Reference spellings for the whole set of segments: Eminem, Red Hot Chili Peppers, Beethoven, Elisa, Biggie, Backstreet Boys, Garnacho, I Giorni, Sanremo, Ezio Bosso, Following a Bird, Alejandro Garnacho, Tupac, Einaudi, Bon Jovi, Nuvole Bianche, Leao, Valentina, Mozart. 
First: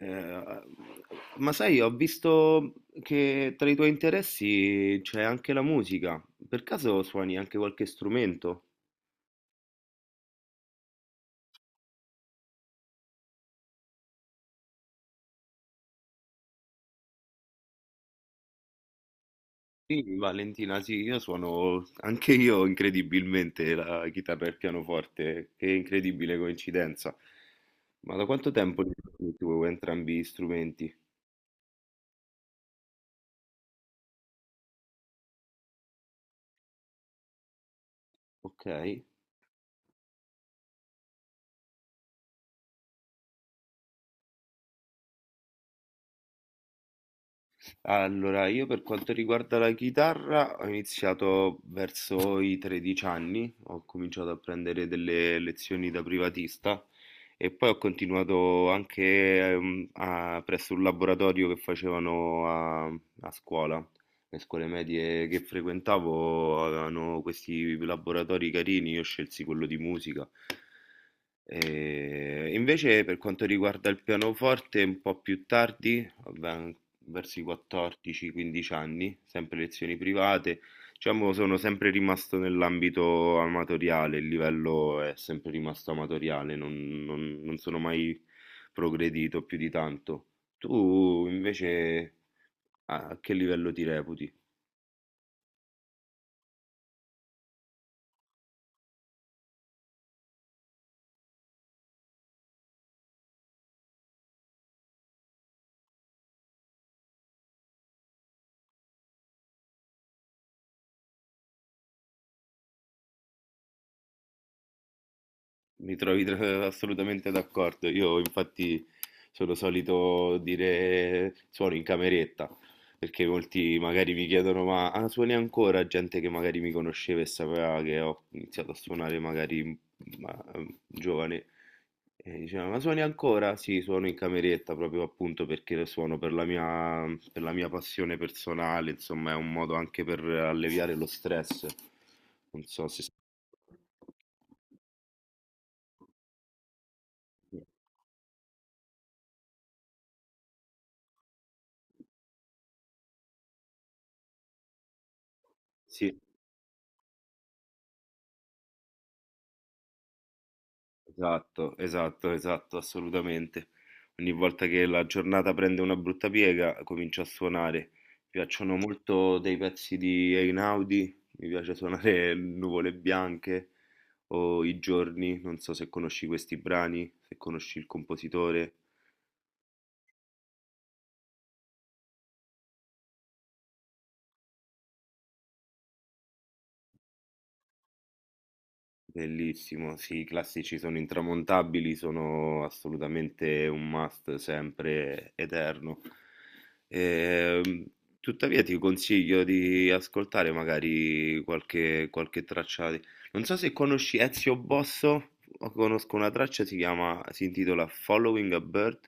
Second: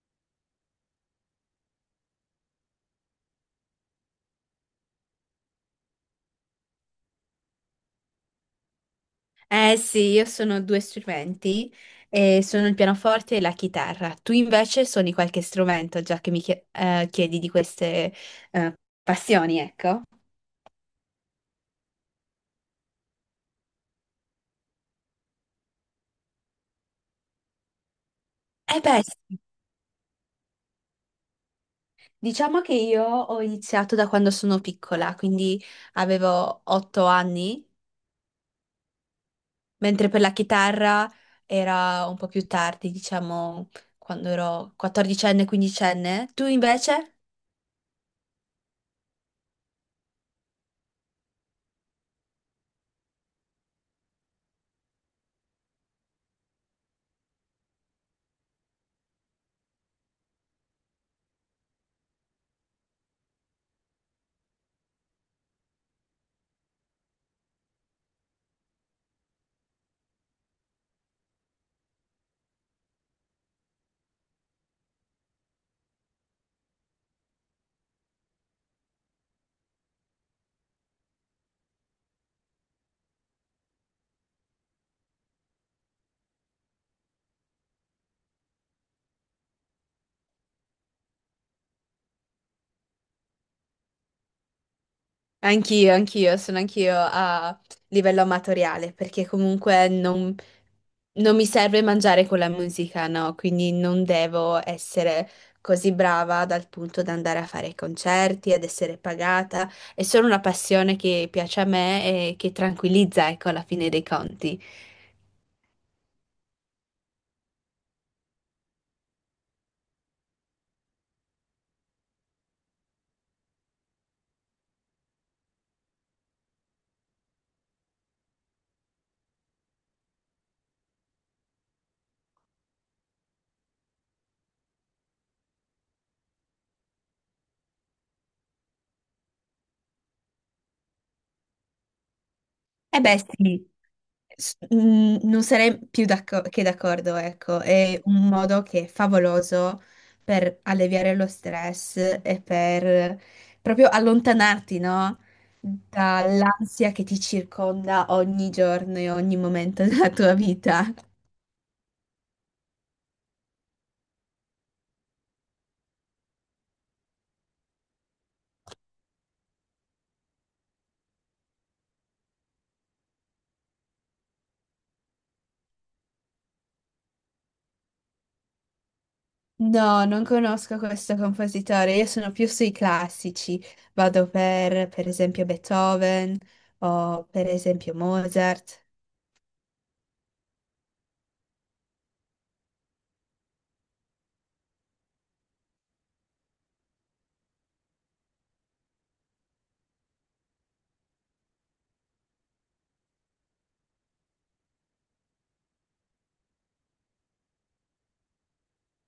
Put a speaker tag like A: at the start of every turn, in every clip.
A: Eh, ma sai, ho visto che tra i tuoi interessi c'è anche la musica. Per caso suoni anche qualche strumento?
B: Eh sì, io sono due strumenti, sono il pianoforte e la chitarra. Tu invece suoni qualche strumento, già che mi chiedi di queste eh, passioni, ecco.
A: Sì, Valentina, sì, io suono anche io incredibilmente la chitarra e il pianoforte. Che incredibile coincidenza. Ma da quanto
B: Eh
A: tempo li
B: beh,
A: suoni
B: sì.
A: tu entrambi gli strumenti?
B: Diciamo che io ho iniziato da quando sono piccola, quindi avevo 8 anni,
A: Ok.
B: mentre per la chitarra era un po' più tardi, diciamo quando ero 14enne, 15enne. Tu invece?
A: Allora, io per quanto riguarda la chitarra, ho iniziato verso i 13 anni, ho cominciato a prendere delle lezioni da privatista e poi ho continuato anche presso un laboratorio che facevano a scuola. Le scuole medie che frequentavo avevano questi laboratori carini, io scelsi quello di musica. E invece per quanto riguarda il pianoforte, un po' più tardi, vabbè, verso i 14-15 anni, sempre lezioni private, diciamo sono sempre rimasto nell'ambito amatoriale, il livello è sempre rimasto amatoriale, non sono mai progredito più di tanto. Tu invece a che livello ti reputi?
B: Anch'io, anch'io, sono anch'io a livello amatoriale, perché comunque non mi serve mangiare con la musica, no? Quindi non devo essere così brava dal punto da andare a fare concerti, ad essere pagata. È solo una passione che piace a me e che tranquillizza, ecco, alla fine dei conti.
A: Mi trovi assolutamente d'accordo. Io infatti sono solito dire suono in cameretta, perché molti magari mi chiedono ma suoni ancora? Gente che magari mi conosceva e sapeva che ho iniziato a suonare magari ma, giovane e diceva ma suoni ancora? Sì, suono in cameretta proprio appunto perché lo suono per la mia passione personale, insomma è un modo anche per alleviare lo stress. Non so
B: Eh
A: se.
B: beh, sì. Non sarei più che d'accordo, ecco, è un modo che è favoloso per alleviare lo stress e per proprio allontanarti, no?
A: Sì.
B: Dall'ansia che ti circonda ogni giorno e ogni momento della tua vita.
A: Esatto, esatto, esatto, assolutamente. Ogni volta che la giornata prende una brutta piega, comincio a suonare. Mi piacciono molto dei pezzi di Einaudi, mi piace suonare Nuvole Bianche o I Giorni, non so se conosci questi brani, se conosci il compositore.
B: No, non conosco questo compositore, io sono più sui classici, vado per esempio, Beethoven o per esempio Mozart.
A: Bellissimo, sì, i classici sono intramontabili, sono assolutamente un must sempre eterno. Ehm, tuttavia ti consiglio di ascoltare magari qualche traccia. Non so se conosci Ezio Bosso, o conosco una traccia, si chiama, si intitola Following a Bird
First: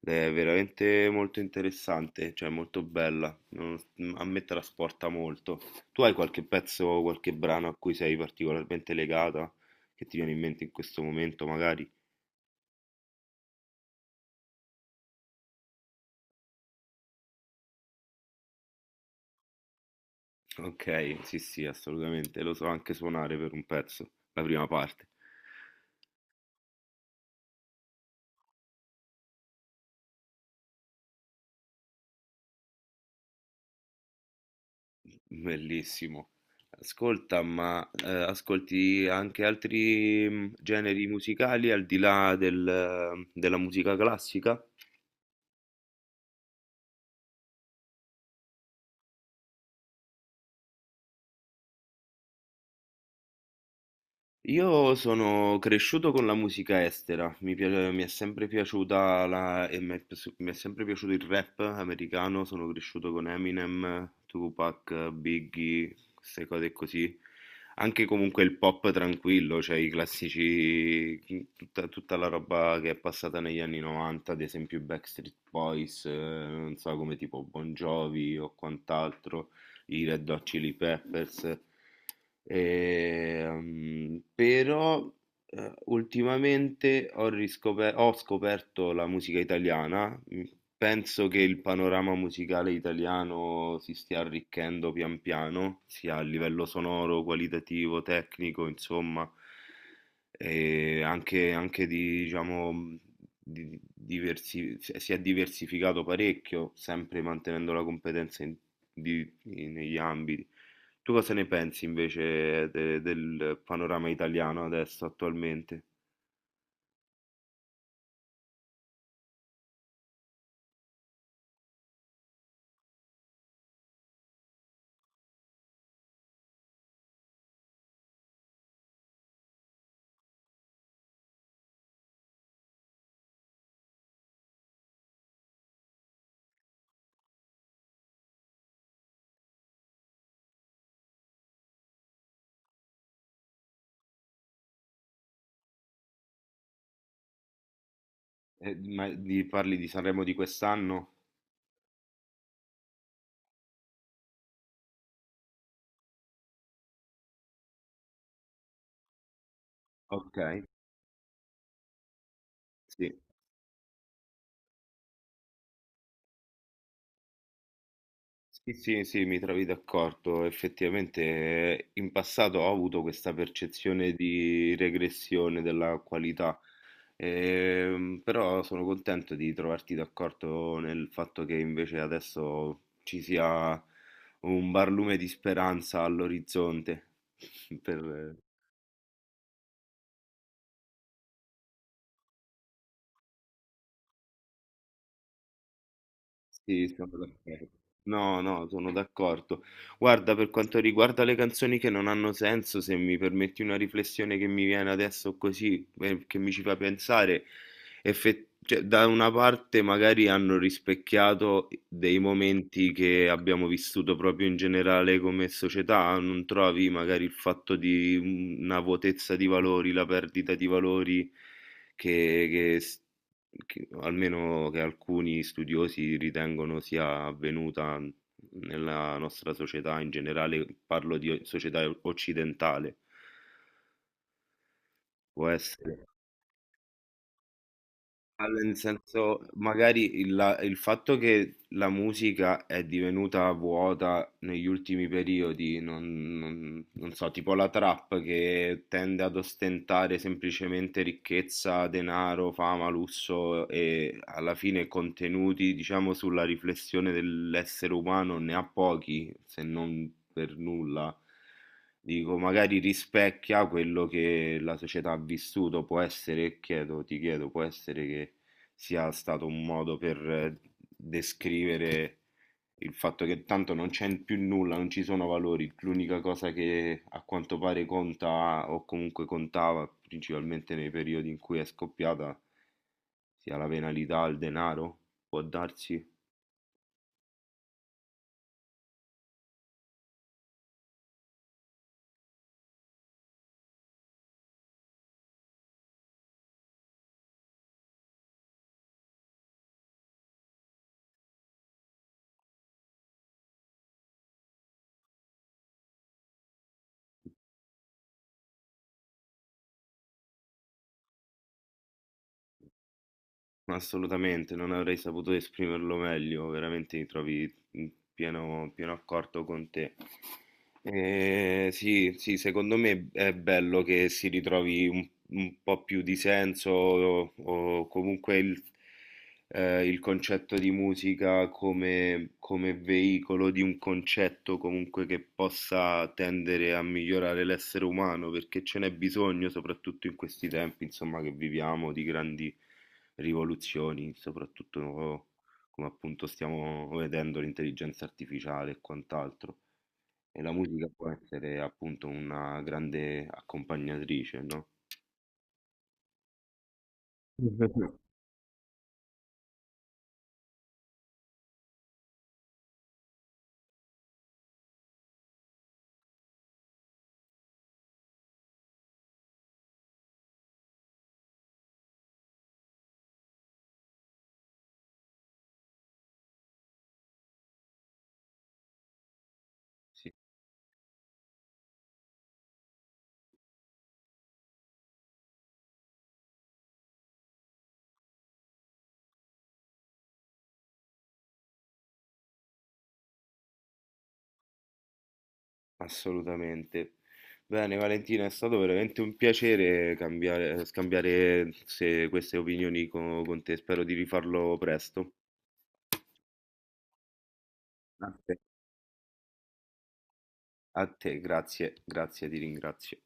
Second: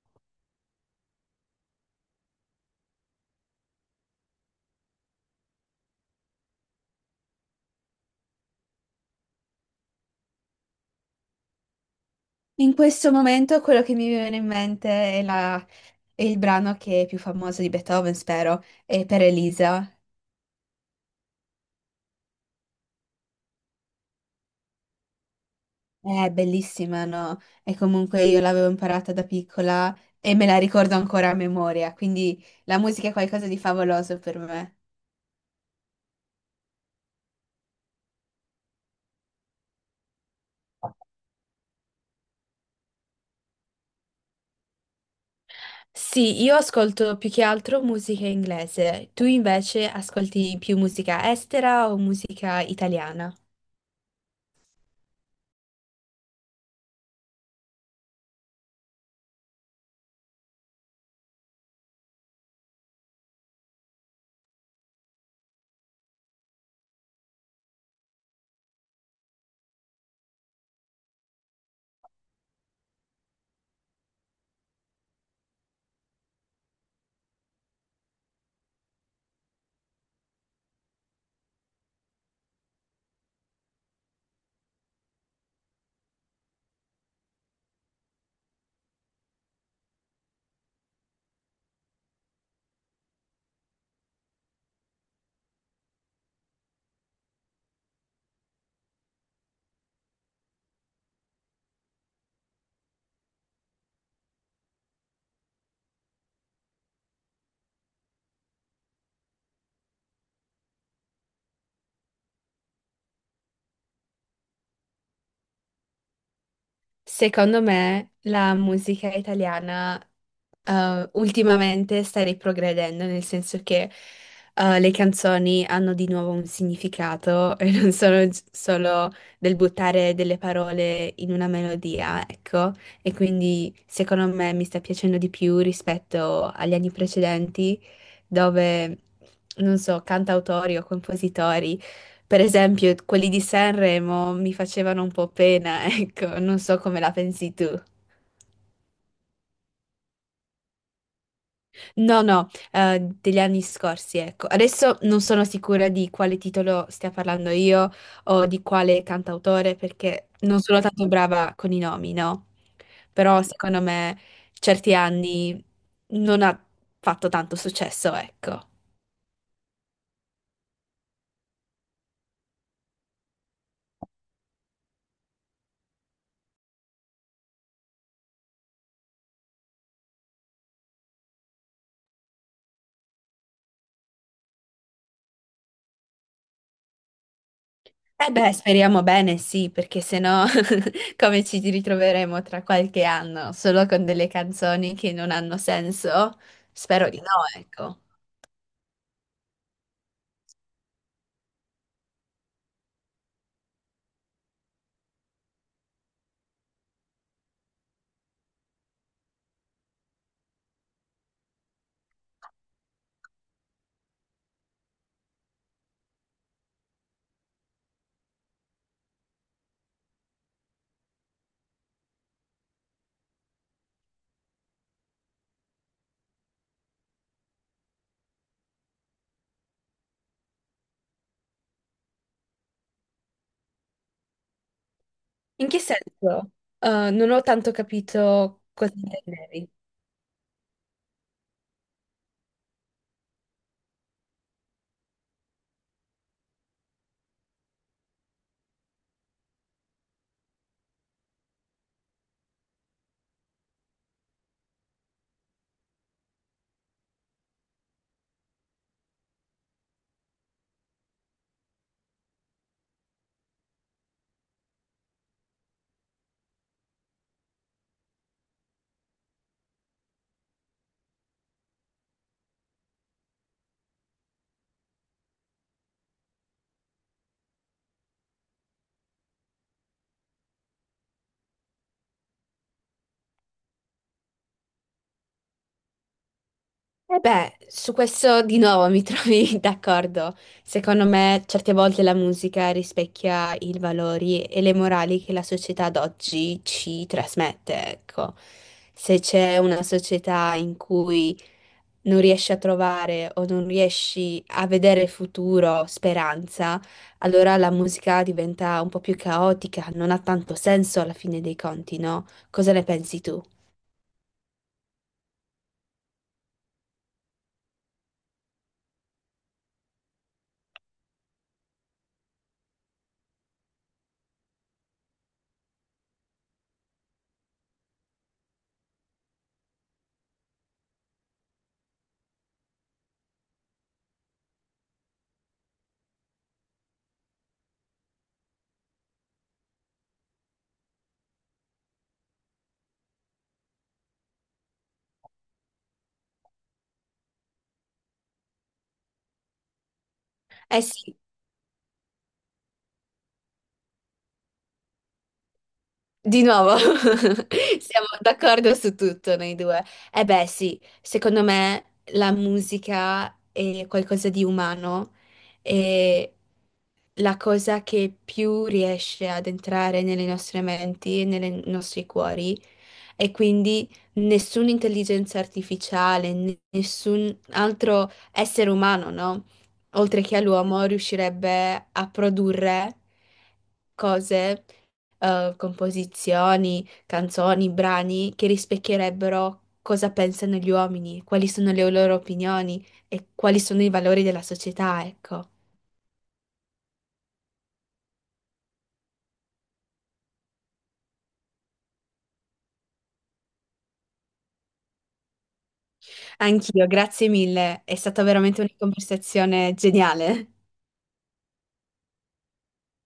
A: ed è veramente molto interessante, cioè molto bella, a me trasporta molto. Tu hai qualche pezzo, qualche brano a cui sei particolarmente legata, che ti viene in mente in questo momento, magari?
B: In questo momento quello che mi viene in mente è la è il brano che è più famoso di Beethoven, spero, è per Elisa.
A: Ok, sì, sì, assolutamente. Lo so anche suonare per un pezzo, la prima parte.
B: È bellissima, no? E comunque io l'avevo imparata da piccola e me la ricordo ancora a memoria, quindi la musica è qualcosa di favoloso per me.
A: Bellissimo. Ascolta, ma ascolti anche altri generi musicali al di là della musica classica?
B: Sì, io ascolto più che altro musica inglese. Tu invece ascolti più musica estera o musica italiana?
A: Io sono cresciuto con la musica estera, mi è sempre piaciuta la, mi è sempre piaciuto il rap americano, sono cresciuto con Eminem, Tupac, Biggie, queste cose così. Anche comunque il pop tranquillo, cioè i classici, tutta la roba che è passata negli anni 90, ad esempio i Backstreet Boys, non so come tipo Bon Jovi o quant'altro i Red Hot Chili Peppers. E, però ultimamente ho scoperto la musica italiana. Penso che il panorama musicale italiano si stia arricchendo pian piano, sia a livello sonoro, qualitativo, tecnico, insomma, e anche di, diciamo, si è diversificato parecchio, sempre mantenendo la competenza negli ambiti. Tu cosa ne pensi invece del panorama italiano adesso, attualmente?
B: Secondo me la musica italiana ultimamente sta riprogredendo, nel senso che le canzoni hanno di nuovo un significato e non sono solo del buttare delle parole in una melodia, ecco, e quindi secondo me mi sta piacendo di più rispetto agli anni precedenti dove, non so, cantautori o compositori, per esempio quelli di Sanremo, mi facevano un po' pena, ecco, non so come la pensi tu.
A: Ma parli di Sanremo di quest'anno?
B: No, no, degli anni scorsi, ecco. Adesso non sono sicura di quale titolo stia parlando io o di quale cantautore, perché
A: Ok,
B: non sono tanto brava con i nomi, no?
A: sì.
B: Però secondo me certi anni non ha fatto tanto successo, ecco.
A: Sì, sì, sì, mi trovi d'accordo. Effettivamente in passato ho avuto questa percezione di regressione della qualità. Però sono contento di trovarti d'accordo nel fatto che invece adesso ci sia un barlume di speranza all'orizzonte
B: Eh
A: per,
B: beh, speriamo bene, sì, perché se no. Come ci ritroveremo tra qualche anno, solo con delle canzoni che non hanno senso?
A: Sì,
B: Spero
A: sono
B: di no,
A: d'accordo.
B: ecco.
A: No, no, sono d'accordo. Guarda, per quanto riguarda le canzoni che non hanno senso, se mi permetti una riflessione che mi viene adesso così, che mi ci fa pensare, cioè, da una parte magari hanno rispecchiato dei momenti che abbiamo vissuto proprio in generale come società, non trovi magari il fatto di una vuotezza di valori, la perdita di valori che, che s- che almeno che alcuni studiosi ritengono sia avvenuta nella nostra società in generale, parlo di società occidentale, può
B: In che
A: essere.
B: senso? Non ho tanto
A: Ah,
B: capito
A: nel
B: cosa
A: senso,
B: intendevi.
A: magari il fatto che la musica è divenuta vuota negli ultimi periodi, non so, tipo la trap che tende ad ostentare semplicemente ricchezza, denaro, fama, lusso e alla fine contenuti, diciamo, sulla riflessione dell'essere umano ne ha pochi, se non per nulla. Dico, magari rispecchia quello che la società ha vissuto, può essere, chiedo, ti chiedo, può essere che sia stato un modo per descrivere il fatto che tanto non c'è più nulla, non ci sono valori, l'unica cosa che a quanto pare conta o comunque contava, principalmente nei periodi in cui è scoppiata, sia la penalità, il denaro, può darsi.
B: E beh, su questo di nuovo mi trovi d'accordo. Secondo me, certe volte la musica rispecchia i valori e le morali che la società d'oggi ci trasmette, ecco. Se c'è una società in cui non riesci a trovare o non riesci a vedere futuro, speranza, allora la musica diventa un po' più caotica, non ha tanto senso alla fine dei conti, no? Cosa ne pensi tu?
A: Assolutamente, non avrei saputo esprimerlo meglio, veramente mi trovi in pieno, pieno accordo con te. Sì, sì, secondo me è bello che si ritrovi un po' più di senso o comunque il concetto di musica come veicolo di un concetto comunque che possa tendere a migliorare l'essere umano, perché ce n'è bisogno, soprattutto in questi tempi, insomma, che viviamo di grandi rivoluzioni, soprattutto come appunto stiamo vedendo l'intelligenza artificiale e quant'altro. E la
B: Eh
A: musica può
B: sì,
A: essere appunto una grande accompagnatrice, no?
B: di nuovo,
A: Mhm.
B: siamo d'accordo su tutto noi due. Eh beh sì, secondo me la musica è qualcosa di umano e la cosa che più riesce ad entrare nelle nostre menti e nei nostri cuori. E quindi nessuna intelligenza artificiale, nessun altro essere umano, no?
A: Sì,
B: Oltre che all'uomo, riuscirebbe a produrre cose, composizioni, canzoni, brani che rispecchierebbero cosa pensano gli uomini, quali sono le loro opinioni e quali sono i valori della società, ecco.
A: assolutamente. Bene, Valentina, è stato veramente un piacere scambiare queste opinioni con te. Spero di rifarlo presto.
B: Anch'io, grazie mille, è
A: A
B: stata
A: te,
B: veramente una conversazione geniale.
A: a te, grazie, grazie, ti ringrazio.